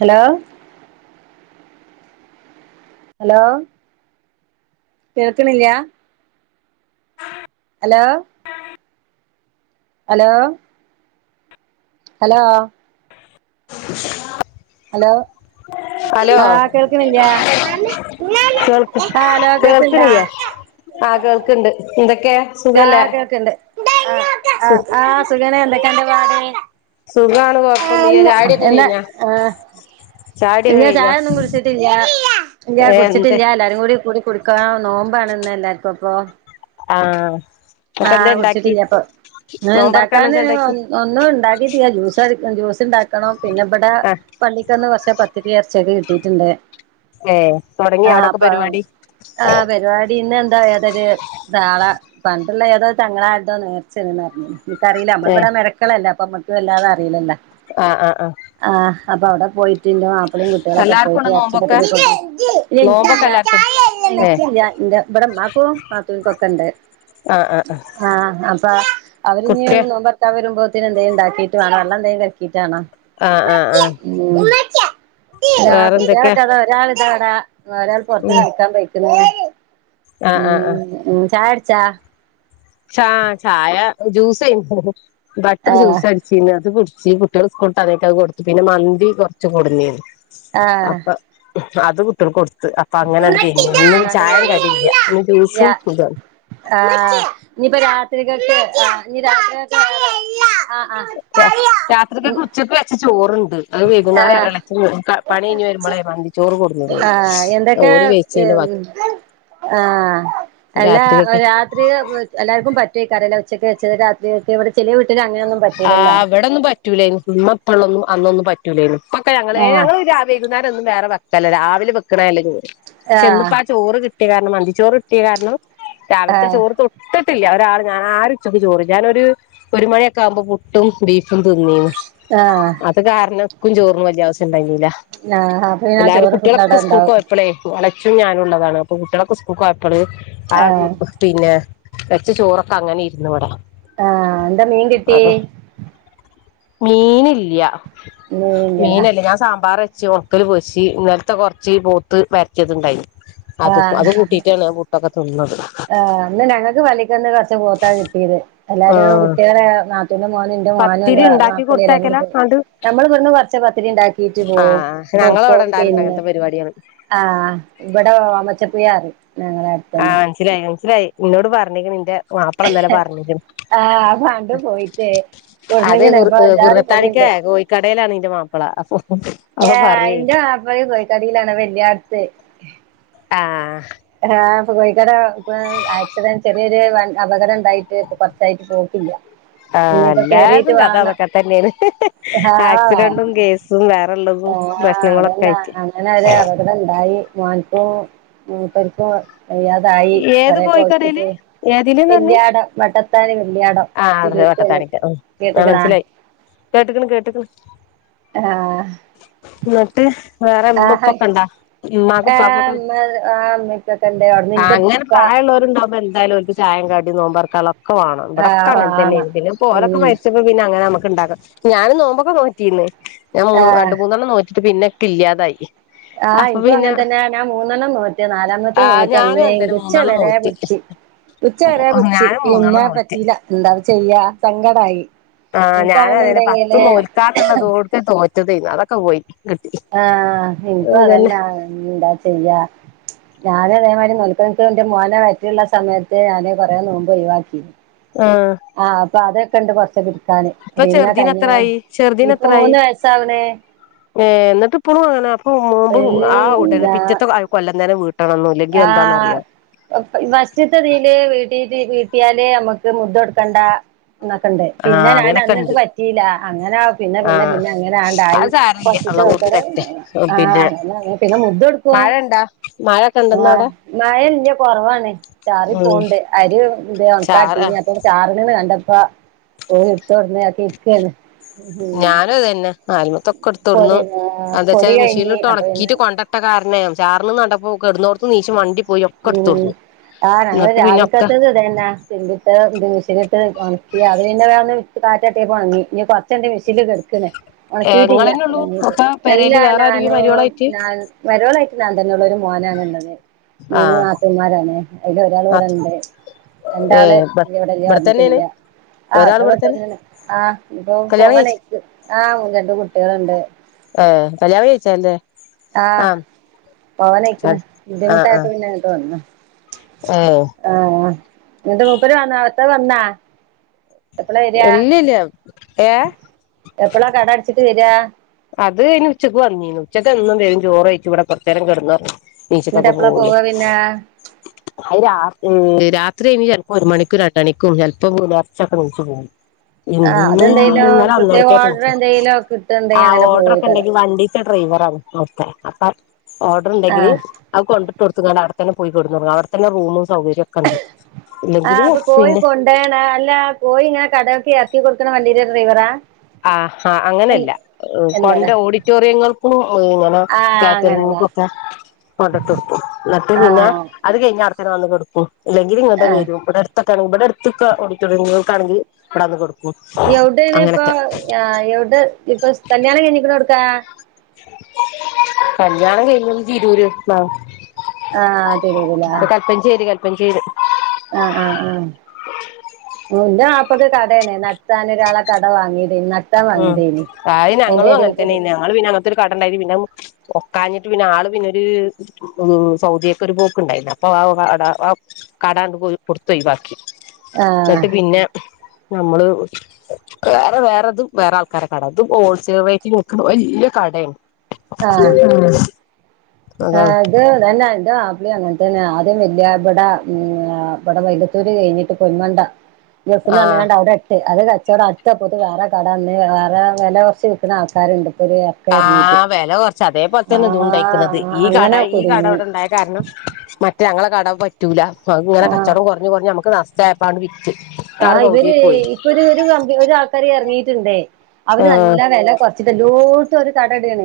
hello hello കേൾക്കണില്ല hello hello hello [unintelligible] hello hello ആ കേൾക്കുന്നില്ല ആ കേൾക്ക ഇണ്ട ആ കേൾക്കുണ്ട് എന്തൊക്കെയ സുഖല്ലേ ആ ആ സു ആ സുഖന എന്തൊക്കെയണ്ട് പാട് സുഖാണ് ആ കൊഴപ്പൊന്നുല്ല ചായുടിയൊക്കെ എന്താ കഴിഞ്ഞാ ആഹ ചായുടിയൊക്കെ പിന്ന കഴിഞ്ഞാ ചായൊന്നും കുറിച്ചിട്ടില്ല ഇല്ല ഏഹ് എന്തേ കുറിച്ചിട്ടില്ല എല്ലാരും കൂടി കുടുക്ക നോമ്പണന്ന എല്ലർക്കും അപ്പൊ ആഹ ആഹ് കുടിച്ചിട്ടില്ല അപ്പൊ നോമ്പൊർക്കാൻ ഇണ്ടാക്കാന് എന്താ ഇണ്ടാക്കി ഒന്നും ഇണ്ടാക്കിട്ടില്ല ജ്യൂസ് ജ്യൂസ് ഉണ്ടാക്കണം പിന്നെ ഇവിടെ ആഹ് പള്ളിക്കൊന്ന് കുറച്ചേ പത്ത്ട്ട ഇർച്ചൊക്കെ കിട്ടിയിട്ടുണ്ട് ഏഹ് തൊടങ്ങിയോ ആഹ അവ്ടൊക്കെ അപ്പൊ പരിപാടി ആ പരിപാടിന്ന് എ തോ ഏതൊരു താളെ പണ്ടുള്ള ഏതോ തങ്ങളാന്തോ നേർച്ചന്ന് അഞ്ഞ എനിക്കറിയില്ല നമ്മള ഇവിടെ മരക്കളല്ല അപ്പ നമ്മുക്ക്ല്ലത അറിയില്ലോ ആഹ ആഹ ആഹ അപ്പൊ അവിടെ പോയി് മാപ്പളീം കുട്ടികള ഒക്കെ എല്ലാർക്കും പോയിട്ട് ഉണ്ടോ ഇറച്ചി നോമ്പൊക്കെ പത്തിരി നോമ്പൊക്കെ എല്ലാർക്കും ഏഹ് ന്റെ ഇവിടെമമാക്കും നാത്തുനക്കൊക്കെ ഇണ്ട് ആഹ് ആഹ് ആഹ് ആഹ അപ്പൊ അവരിനി കുട്ട്യ നോമ്പത്താ വരുമ്പോ ന്തെും ഉണ്ടാക്കിട്ട് വേണം വെള്ളം എന്തെങ്കും ആഹ് ആഹ് ആഹ് ണ്ടാക്കിട്ടാണ വേണം ആ വേറെന്തൊക്കെ കുട്ടികളൊക്കെ ത ഒരാൾ ഇതാടാ ഒരാൾ പൊറത്ത് ഉം കളിക്കാൻ പയിക്കുന്നു ആഹ് ആഹ് ആഹ് ഉം ഉ ചായടചാ ചായ ജ്യൂസ് ബട്ടർ ആഹ് ജ്യൂസ് അടിച്ചന്ന് അത് കു ഈ കുട്ടികൾ സ്കൂളിട്ട് അതിനേക്കത് കൊടുത്തു പിന്നെ മന്തി കുറച്ച് കൊടുന്ന ആ അത് കുട്ട്കൾക്ക് കൊടുത്ത് അപ്പൊ അങ്ങനെയ കഴഞ്ഞഞ് ഇന്നും അതോണ്ട് ചായയും കഴിഞ്ഞ് കടിയില്ല ഇ ജ്യൂസും ഇത ആ ഇനിയിപ്പ രാത്രികൾക്ക് ആ ഇഞ് രാത്രികൾക്ക ആആ രാത്രിക്കൊക്കെ ഉച്ചക്ക് വെച്ച ചോറുണ്ട് അത് വൈകുന്നല് എലഛം പണി കഴിഞ്ഞ് ആഹ് വരുമ്പോളേ മന്തി ചോറ് കൊടുന്നത് ആഹ് എന്തൊക്കെ ഓല് വെച്ച് ഉം ആ എല്ലാ രാത്രികക്ക് രാത്രി എല്ലാർക്കും പറ്റോക്കറല്ല ഉച്ചക്ക് വെച്ചത് രാത്രിെടെ ചെറിയ വീട്ട ആ അവിടെന്നും പറ്റൂലന നിമ്മപ്പള്ളൊന്നും അന്നൊന്നും പറ്റൂലേ പക്ക ഞങ്ങള് ആഹ് ഞങ്ങൾ വൈകുന്നേരം ഒന്നുംവേറെ വെക്കല്ല രാവിലെ വെക്കണല്ലേ പക്ഷെ ആഹ് ഇന്നിപ്പോ ആ ചോറ് കിട്ടിയ കാരണം മന്തിച്ചോറ് കിട്ടിയ കാരണം രാവിലത്തെ ആഹ് ചോറ് തൊട്ട് തൊട്ടില്ല ഒരാൾ ഞാൻ ആരുച്ചക്കെ ചോറ് ഞാനൊരു ഒരു മണിയൊക്കെ ആവുമ്പോ പുട്ടും ബീഫും തിന്നീന്ന് ആഹ് അത് കാരണംക്കും ചോറിന്ന വലയാവസ ണ്ടായിനില്ല ആഹ് അപ്പൊ പിന്നെ ആ എല്ലാരും ചോറ് ഫുള്ള് കുട്ടികളൊക്കെ അവിടെ സ്കൂൾ ഇണ്ടാവും പോയപ്പളേള ച്ചും ഞാനുള്ളതാണ് അപ്പൊ കുട്ടികളക്കായപ്പള് ആ ആഹ് പിന്നെ വെച്ച ചോറൊക്കെ അങ്ങനെ ഇരുന്നു ഇവിട ആ എന്താ മീൻ കിട്ടി മീനില്ല മീനില്ലല്ലേ മീനല്ലേ ഞാൻ സാമ്പാർ ച ഉണക്കൽ പൊരിച്ചു ഇന്നലത്തെ കുറച്ച് പോത്ത് വരട്ടിയത്ണ്ടായി അത് അത് കൂട്ടിയിട്ടാണ് ബുട്ടൊക്കെ തിന്നുന്നത് ആ അന്ന് ഞങ്ങൾക്ക് വലിക്ക ഒന്ന് കുറച്ച പോത്താ കിട്ടിയത് എല്ലാരും ആഹ് കുട്ടികള നാത്തൂന്റെ മോന എന്റെ മോനും പത്തിരി എന്റെ ഉണ്ടാക്കി നാപ്പളി എല്ലയി കൊടുത്തയക്കലാ ആണ്ട് നമ്മൾ ഇവിടുന്ന്റച്ച പത്തിരി ഉണ്ടാക്കിയിട്ട് പോവും ആ ഞങ്ങള അവിടെ ഉണ്ടായാലുണ്ട് അങ്ങനത്തെ പരിപാടികാണ് ആ ഇവിടെ അമ്മച്ചപ്പ്യാറ് ആ മനസ്സിലായി മനസിലായി നിന്നോട് പറഞ്ഞക്ക്ന് ന്റെ മാപ്പിള ഇന്നലെ പറഞ്ഞ്ക്ക്ന് ആഹ് ആ പണ്ട് പോയിട്ട് അതെ കൊടുന്ന്ക്ക്ണ് കു അപ്പൊ അഞ്ചാറ് കുറത്താണിക്ക പൊതിണ്ട് കോഴിക്കടയിലാണ് ഇന്റെ മാപ്പിള അപ്പൊ ഏ അപ്പൊ പറയേ അയിന്റെ മാപ്പളാ കോഴിക്കാടിയിലാണ് വെല്യടത്ത് ആ ആ കോഴിക്കട ഇപ്പൊ ആക്സിഡന്റ് ചെറിയൊരു അപകടം ഉണ്ടായിട്ട് കൊറച്ചായിട്ട് പോക്കില്ല ആ ഇനിയിപ്പോ കേറീട്ട് അല്ലാതും കഥ വാണം അതൊക്കെ തന്നെയാണ് ആക്സിഡന്റും കേസും വേറെ ആഅതന്നെ അങ്ങനെ അവര് അപകടം ഇണ്ടായി വൽപ്പോ [unintelligible] അയ്യാതായി ഏത് കൊറെയൊക്കെ കോഴിക്കടയില് ഹോസ്പിറ്റല് ഏതില്ന്ന് പറഞ്ഞ് വെല്യാടം വട്ടത്താന് വെല്യാടം വട്ടത്താണിക്കൻ മനസ്സിലായി കേട്ടക്ക് ന് കേട്ടക്കന് ആഹ് ന്നട്ട് വേറെ ഇമ്മ ആഹ് ഇപ്പൊക്കെ ഉണ്ടാ ഉമ്മാക്ക ആഹ് ഉപ്പക്കൊക്കെ ഇമ്മ ആഹ് ഇമ്മക്കൊക്കെ ഇണ്ട് അവ്ട്ന്ന് ആഅങ്ങനെ ഇന്റെപ്പ പ്രായമുള്ളവരുണ്ടാവുമ്പോ എന്തായാലും ഒരു ചായം കാടി നോമ്പാർക്ക ഒക്കവാണം ആഹ് ഇവിടൊക്കെങ്ങനെ തന്നെയ ആണ് പിന്നെ ഓലൊക്കെ ഉം മരിച്ചപ്പോ പിന്നെ അങ്ങനെമു ണ്ടാക്കും ഞാനും നോമ്പൊക്കെ നോറ്റിന്നേ ഞാൻ ആഹ് രണ്ടു മൂന്നെണ്ണം നോറ്റിട്ട് പിന്നെ ഒക്കെ ഇല്ലാതായി അപ്പൊ ആഇപ്പൊ പിന്നെ അങ്ങനെ തന്നെയ ഞാൻ മൂന്നെണ്ണം നോറ്റ നാലാമത്തെ ആഹ് നോറ്റ ഞാനും അന്ന് അങ്ങൻതന്നെ കുച്ച മൂന്നെണ്ണം വര നോറ്റ് പിടിച്ചു ഉച്ച വര പിടിച്ചു ഞാനും മൂന്നെണ്ണം പിന്നെ നോറ്റ് പറ്റീല എന്താ ചെയ്യാ സങ്കടായി ആ ഞാന അതെന്നെ പത്ത് ഇൻക്കാണെന്നുണ്ടെങ്കില് തോൽക്കാന്നുള്ളത നോറ്റത അതൊക്കെ പോയി കിട്ടി ആ എനിക്കും അതന്നെ അതന്നാ എന്താ ചെയ്യാ ഞാന അതേ ക്ക് എന്റെ മോനെ വറ്റിയുള്ള സമയത്ത് ഞാനാന് കൊറെേ നോമ്പ് ഒഴവാക്കി ആഹ് ആഅപ്പൊ അതൊക്കെണ്ട് ച്ച പിടക്കെ ഇപ്പൊ പിന്നെ ചെറുതിന് കഴിഞ്ഞ എത്രായി ഇപ്പൊ മൂന്ന് വയസാവണേ ഏ എന്നിട്ട് ഇപ്പഴും അന അപ്പൊ നോമ്പ് ഏയ് ആ ഉടനെ പിറ്റത്തെ കൊല്ലം തന്നെ വീട് ആ ഫാസ്റ്റിത്തെ ഇതിൽ വീട്ടിയാലേ നമ്മുക്ക് മുദ കൊടുക്കേണ്ട എന്നൊക്കെണ്ട് പിന്നെ ആഹ് ഞാൻ അങ്ങനൊക്കെ അന്നൊക്കെ ഉണ്ട് പറ്റിയില്ല അങ്ങനെ പിന്നെ പിന്നെ ആഹ് പിന്നെ അങ്ങനെണ്ടായി അത് സാരല്ല അള്ളാഹ് ക്ക കൊടുത്തരട്ടെ ആ പിന്നെ പിന്നെ മുദ്ദ എടുക്കും മഴ ഇണ്ടാ മഴൊക്കെ ഇണ്ടെന്ന് ആഹ് അവിടെ മഴ ഇല്ല കുറവാണ് ചാറി ഉം പോണ്ട് അര് ചാറ ഇക്കട്ടീ അ ചാറി രണ്ടപ്പാ ഓ ഇടുത്തടന്നയാക്കി ഇക്ക മാലിമത്തൊക്കെ എടുത്തോടുന്നു എന്താ പൊടി വെച്ചാല് കഴിഞ്ഞ് മിഷീനിലിട്ട് അപ്പൊ പിന്നെ ഉണക്കിട്ട് കൊണ്ടട്ട കാരണേ ചാർന്ന്ണ്ടപ്പോൊെ ഇടന്ന്ോടടുന്ന് നീശം വണ്ടി പോയി ഒക്കെ എടുത്ത ഉം കൊടുു ആഹ് ഞങ്ങള് രാവത്തത്തത് ഇതന്ന ിട്ടശട്ട് ഉണക്കി അത് പിന്നെ വേന്ന് കാറ്റാട്ടെ വാങ്ങി ന കൊറച്ചെന്റെ മെഷീൽ കെടുക്കുന്നെ ഏഹ് ഉണക്കീയിട്ടില്ല ഇങ്ങളെന്നെ ഉള്ളൂ എീ് ഒക്കെ പെരേല് എല്ലാ വേറെ ആരുല്ല ഞാനും മരിയോളായിട്ട് ഞാൻ മരോളായിട്ട് ഞാൻ തന്നെയുള്ള മോനണള്ളത് മൂന്ന് ആഹ് നാത്തന്മാരാണ് അതില ഒരാൾ ഇവിടെണ്ട് ഏ എന്താള് ഇവിടെല്ല ഇവിടെ തന്നെയാണ് വന്നിട്ടില്ല ഒരാൾ ഇവിടെ തന്നെ ആട്ട ആ ഇപ്പൊ കല്യാണം പോങ്ങ കഴിച്ച ആ രണ്ട് കുട്ടികളുണ്ട് ആ കല്യാ വിഴിച്ചാല്ലേ ആഹ് പവനക്കന്ന് ആ ആ ബുദ്ധിമുട്ടായപ്പോ പിന്നെ അങ്ങട്ട് വന്ന ഏ ആഹ എന്നിട്ട മൂപ്പര് വന്ന അടുത്ത വന്നാ എല്ല ഇല്ലയ എപ്പഴാ കട അടിച്ചിട്ട് വരാ അത് അനി ഉച്ചയ്ക്ക് വന്നീ ഉച്ചക്ക്ന്നന്തേും ചോറ്ഴച്ച ഇവിടെ പ്രറയേരം കിടു പറഞ്ഞു എന്നിട്ട് ബീച്ചത്തൊക്കെ എപ്പളാ പോവുള്ളു പോവാ പിന്നെ അ ഇത്ര ചിലപ്പോ ഒരു മണിക്കൂും രണ്ട മണിക്കും ചിലപ്പോ മൂലർച്ചൊക്കെ നു പോും ആഹ് ഇന്ന ഇന്നാല അതെന്തേലും പ്രത്യേക അന്നരക്കായിട്ട ഓർഡർ എന്തെലും കിട്ടുണ്ടെങ്കി ആ അങ്ങനെ ഓർഡർ ഒക്കെ പോവേക്കാരം ഉണ്ടെങ്കി വണ്ടീത്തെ ഡ്രൈവർണ് ഓക്കെ അപ്പ ഓർഡർ ഉണ്ടെങ്കില് ആഹ് അവ കൊണ്ടിട്ട കൊടുക്ക അവിടെത്തന്നെ പോയി കൊ തുടങ്ങ അവിടെത്തന്നെ റൂമും സൗകര്യം ഒക്കെ ഉണ്ട് ആഹ് ഇല്ലെങ്കില് അപ്പൊ കോഴി പിന്നെ കൊണ്ടേണ അല്ല കോഴി ഇങ്ങനെ കടക്കെ ആക്കി കൊടുക്കണ വണ്ടിയട്ട ഡ്രൈവറാ ആഹ അങ്ങനെയല്ല കൊണ്ട അല്ലല്ലേ ഓഡിറ്റോറിയങ്ങൾക്കും ഇങ്ങനെ ആഹ് കാറ്റ അങ്ങനല്ലേ ക്ക കൊണ്ടട്ട കൊടുക്കും എന്നിട്ട് പിന്നെ ആഹ് അത് കഴിഞ്ഞ അനെ വന്ന് കൊടുക്കും ഇല്ലങ്ക ഇങ്ങളടെ ആഹ് വരും ഇവിടെടുൊക്കെങ്ക ഇവിടെടുൊെ ഓഡിോിയൾാണെങ്കിൽ ഇവിടെ വന്ന് കൊടുക്കും അങ്ങനൊക്കെ ആ് എവിടെ ഇപ്പൊ കല്യാണ എഞ്ഞിക്കണ കൊടുക്കാ കല്യാണം കഴിഞ്ഞ തിരൂര് ആ ആഹ തിരുതില പഞ്ങ്കേ [unintelligible] ആഹ ആഹ് ആഹ ഇന്റെ ആപ്പൊക്ക കടയന്നെ നത്താൻ ഒരാളെ കട വാങ്ങി ഉം അത് ഞങ്ങളും എടേ അങ്ങനെത്തന്നെ കൂടി ഞങ്ങള് പിന്നെ അങ്ങനത്തെൊ ഒരു കടണ്ടായി പിന്ന ഒക്കാഞ്ഞിട്ട് പിന്നെ ആള് പിന്നെൊരു സൗദിയൊക്കെ ഒരു പോക്ക് ഉണ്ടായിരുന്നു അപ്പൊ ആ കട കാടാണ്ട് പോയി കൊടുത്തയി ബാക്കി ആഹ് എന്നിട്ട് പിന്നെ നമ്മള് വേറെ വേറെതും വേറെ ആൾക്കാരടെ കട അതും ഹോൾസെയിൽ വറ്റി നോക്കണ വലിയ കടയാണ് ഉഏ [unintelligible] ആഹ അത നന്നായി ആപ്പിളി അങ്ങനത്തെന്നെ ആദ്യം വലിയ ഇവിടെ ഇവിടെ വൈല്ലത്തൂര് കഴിഞ്ഞിട്ട് പൊന്മണ്ട ഗൾഫിന്ന് ആഹ് വന്നതാണ് അവിടെ എട്ട് അത് കച്ചവടം അടുത്താ പോത് വേറെ കടന്ന് വേറെ വില കുറച്ച് വിൽക്കുന്ന ആൾക്കാരുണ്ട് ഇപ്പൊ ഒരു ഇറക്കം ഇറങ്ങിയിട്ട് ആ് വില കുറച്ച് അതേപോലെത്തന്നെ ഇത് ആഹ് ഉണ്ടക്കുന്നത് ഈ കട അങ്ങനെ ഈ കട കുടുങ്ങി ഇവിടെണ്ടായ കാരണം മറ്റ ഞങ്ങളെ കട പറ്റൂല അ ഇങ്ങന ആഹ് കച്ചടം കുറഞ്ഞഞ് കുറഞ്ഞഞ് നമക്ക് ന്ടയപ്പാ ആഹ് ഇവര് ഇപ്പൊ ഒരു ഒരു കമ്പി ഒ ആൾക്കാർ ഇറങ്ങീട്ടുണ്ട് അവര് ആഹ് നല്ല വില കുറച്ചിട്ട് എല്ലോട്ടും ഒരു കട എടക്കണ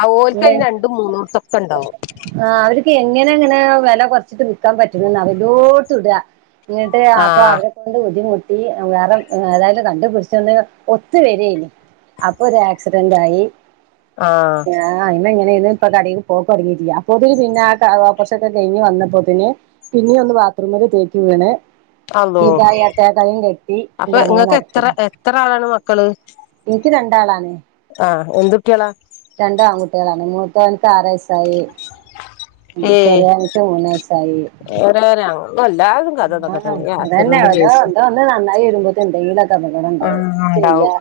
ആ ഓൽക്ക് അയിന് രണ്ടും മൂന്നോടത്തൊക്കെ ഉണ്ടാവും ആ അവർക്ക് എങ്ങനെ പി ഇങ്ങനെ വില കുറച്ചിട്ട് വിൽക്കാൻ പറ്റൂ വലോട്ട് ഇട ഇിട്ട് അപ്പൊ അവ ആഹ് ബുദ്ധിമുട്ടി വേറെ അതായത് കണ്ടുപിടിച്ചൊന്ന് ഒത്തു വരേനി അപ്പൊ ഒരു ആക്സിഡന്റ് ആയി ആഹ് ആ ഇ കടയിൽ പോക്ക തുടങ്ങിില്ല അപ്പോന് പിന്നെ ആ വഓപ്പൊഷോക്കെ ക്കെ കഴിഞ് വന്നപ്പോന് പിന്നെ ഒന്ന് ബാത്റൂമില് തേക്ക് വീണ് അള്ളോ ീപ [unintelligible] റ യാത്ര കളും കെട്ടി ഇവ അപ്പൊ അങ്ങനെ ഇങ്ങക്ക് എത്ര നടക്കണ്ട് എത്ര ആളാണ് മക്കള് എനിക്ക് രണ്ടാളാണ് ആഹ് എന്തുട്ട്യാളാ രണ്ട് ആൺകുട്ടികളാണ് വലുതിന് ആർവായസായി ചെറിയ എനക്ക് മൂനായ്സ് വ വല്ലും കാതതൊക്ക ത [unintelligible] ന്നെ അവരോ എന്ത വന്ന് നന്നായി വരുമ്പോ തന്റെ കീടൊക്കെ അപകടം ഉണ്ടാവും ആഹ് ഉണ്ടാവും ചെയ്യാ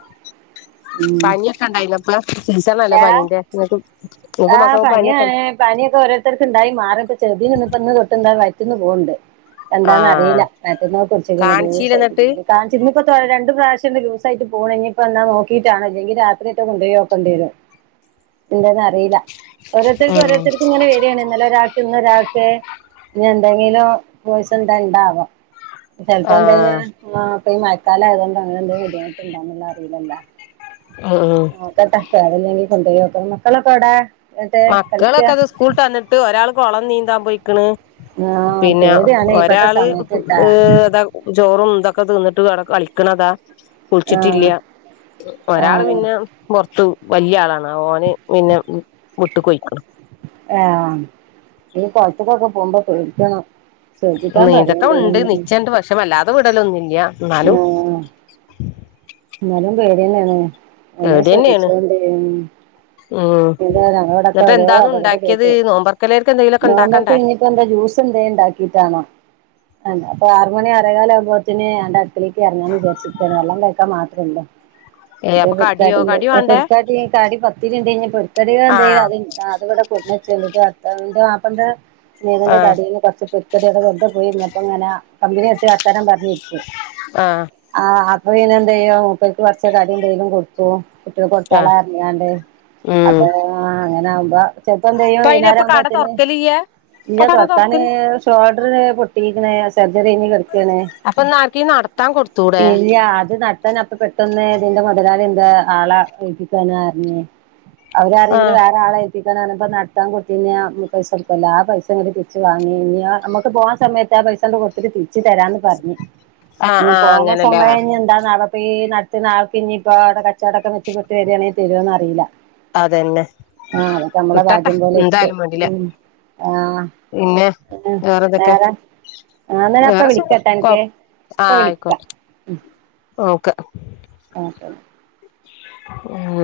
ഉം പനിയൊക്കെ ഉണ്ടായില്ല ഇപ്പ സീസണല്ലെ ഏഹ് പനിന്റെ ആഹ് പനിയാണ് പനിയൊക്കെ ഓരോത്തർക്ക് ഉണ്ടായി മാറും ഇപ്പ ചെറീനു ഇന്നിപ്പ ഇന്ന് തൊട്ടുണ്ട മറ്റന്ന് പോകണ്ട് എന്താന്ന് ആഹ് അറിയില്ല വയറ്റന്നോക്ക് പിടിച്ചക്കൻ കാണിച്ചീലെ എന്നിട്ട് കുറച്ച് കാണിച്ച ഇപ്പ രണ്ട് പ്രാവശംണ്ട് ലൂസായിട്ട് പോകണ ഇനി ഇപ്പോ എന്നാ നോക്കിട്ടാണ് ഇല്ലെങ്ക രാത്രിട്ട് കൊണ്ടയൊക്കെണ്ടി വരും എന്താന്നന്ന് അറിയില്ല ഓരോരുത്തർക്കും ഉം ഓരോത്തർക്ക ഇങ്ങെ വരികയാണ്ല്ല ഒൾ ുന്ന ഒരാൾക്ക് ഇ എന്തെങ്കിലും പോസം എന്ത ഉണ്ടാവാം [unintelligible] ചെിലപ്പോ ആഹ് എന്തെങ്കിലും ഇപ്പ മഴക്കാല ആയതുകൊണ്ട് അങ്ങനെ എന്തെങ്കും ബുദ്ധിമുട്ട്ണ്ടന്നുള്ള അറിയില്ലല്ലോ ഉം ക്കട്ടക്കറല്ലങ്കിൽ കൊണ്ട യോക്ക മക്കള കേടാ മക്കളൊക്കെ അത് സ്കൂളട്ട് തന്നിട്ട് ഒരാൾ കുളം നീന്താൻ പോയിക്കണ് ആഹ് പിന്നെ പേടിയാണ് ഇപ്പത്തെ ഒരാള് സമയത്ത്ട്ടാ ഏതാ ചോറും ഇന്തൊക്കെ തിന്നിട്ട് ട കളിക്കണതാ ആഹ് കുളിച്ചിട്ടില്ല ഒരാള് ആഹ് പിന്നെ പുറത്തു വലിയ ആളാണ് ഓന് പിന്നെ വിട്ട് കൊൊഴിക്കണം ആഹ ഇനി കുളത്തിക്കൊക്കെ പോകുമ്പോ പേടിക്കണം ശ്രദ്ധിക്കാൻ നീന്തൊക്കെ പറയണ്ടേ ഉണ്ട് നിച്ചണ്ട് പക്ഷെ വ ല്ലാതെ വിടലൊന്നുമില്ല നാലു ആഹ് എന്നാലും പേടിയന്നാണ് നല്ലോ പേടി തന്നെയാണ് ശ്രദ്ധിച്ചോണ്ടി ഉം എവിടെൊക്കെ എന്നിട്ട് ഓര എന്താന്ന് അത കടെ ഉണ്ടാക്കിയത് കേട്ട നോമ്പർക്കലേർക്ക് എന്തെങ്കിലുമൊക്കെ നോവ്പക്കെ ഉണ്ടാക്കണ്ടേ ഇപ്പോ എന്താ [unintelligible] ജ്യൂസ്‌ ന്തേം ഉണ്ടാക്കിട്ടാണം അല്ലാപ്പോ ആറുമണി മകാല അഭോവത്തിന് ന്റെ അടുത്തിലേക്ക് ഇറങ്ങാന്ന് വിചാസിക്ക വെള്ളം കേൾക്കാ മാത്രമല്ലോ ഏ [unintelligible] ഇത അപ്പൊ കടിയോ കടി പൊരുക്കാട വേണ്ടേ പൊക്കാട്ട കാടി പത്തിന്ണ്ട് കഴിഞ്ഞ പൊരുത്താടിക എന്തും ആഹ് അ അടെ ന്താച്ചാല് അന്റെ മാപ്പളന്റെ സ്നേഹിതന്റെ ആഹ് കടിന്ന് കൊറച്ച് പൊതിക്കടിയൊക്കെ വെർതെ പോയി ങ്ങനെ കമ്പനി അടിച് വർത്താനം പറഞ്ഞിരിക്കും ആഹ് ആ അപ്പ എന്തോ മുൂപ്പർക്ക് കൊറച്ച് കാര്യം എന്തെലും ചൈത് കൊടുക്കുവോ കുട്ട്യാക്ക് ആഹ് കൊടുത്താളാ പറഞ്ഞയാണ്ട് ഉം അപ്പൊ അങ്ങനെ ആകുമ്പോ ചെലപ്പം എന്ത് ചെയ്യും ഇപ്പൊ അയിന് ഇപ്പൊ കട വയ്നാരംകുമ്പോത്തിന് തുറക്കലില്ല ഇല്ല ഇപ്പൊ കട തൊറക്കാന് തുറക്കല് ഷോൾഡര് പൊട്ടിക്ക് ണ് സെർജറികയിഞ്ഞ് കടുക്കണേ അപ്പൊ എന്നാർക്കേലും നടത്താൻ കൊടുത്തൂടെ ഇല്ല അത് നടത്തൻപ്പ പെട്ടന്ന് ഇതിന്റെ മുതലാളി എന്താ ആളാ ഒഴിപ്പിക്കാനഞ്ഞേ അവരറിവില് ആഹ് വേറെ ആളെ നടത്താൻ കൊടുത്തി പൈസ കൊടുക്കല്ലോ ആ പൈസങ്ങെ തിരിച്ച് വാങ്ങി നു നമ്മക്ക് പോകവാ സമയത്ത് പൈസണ്ട് കൊട്ത്തിട്ട് തിച്ച് തരാന്ന് പറഞ്ഞഞ് ആഹ് ന ആഹ് പോണ അങ്ങനല്ലേ സമയത്ത് എന്താ അപ്പ ഈ നടത്തുന്ന ആൾക്ക് ഇനിയിപ്പോ അവിടെ കച്ചവടംക്കെ വെച്ച് കാട്ട് വരികയാണെങ്കിൽ തരുമോന്ന് അറിയില്ല അതന്നെ ആഹ് അതൊക്കെ നമ്മളെ കിട്ടട്ടെ ഭാഗ്യം പോലെ ഇരിക്കും എന്തായാലും വേണ്ടില്ല ഉ ആഹ് പിന്നെ ഉം പിന്നെ വേറെന്തൊക്കെ വേറെ ആന്നനെ അപ്പ വേറെ സുഖം വിളിക്കട്ടാ അൻക്ക് കൊഴ് ഇ പ്പൊ ആഹ് വിളിക്കാം ആയിക്കോട്ടെ ഓക്കെ ഓക്കെ ഉം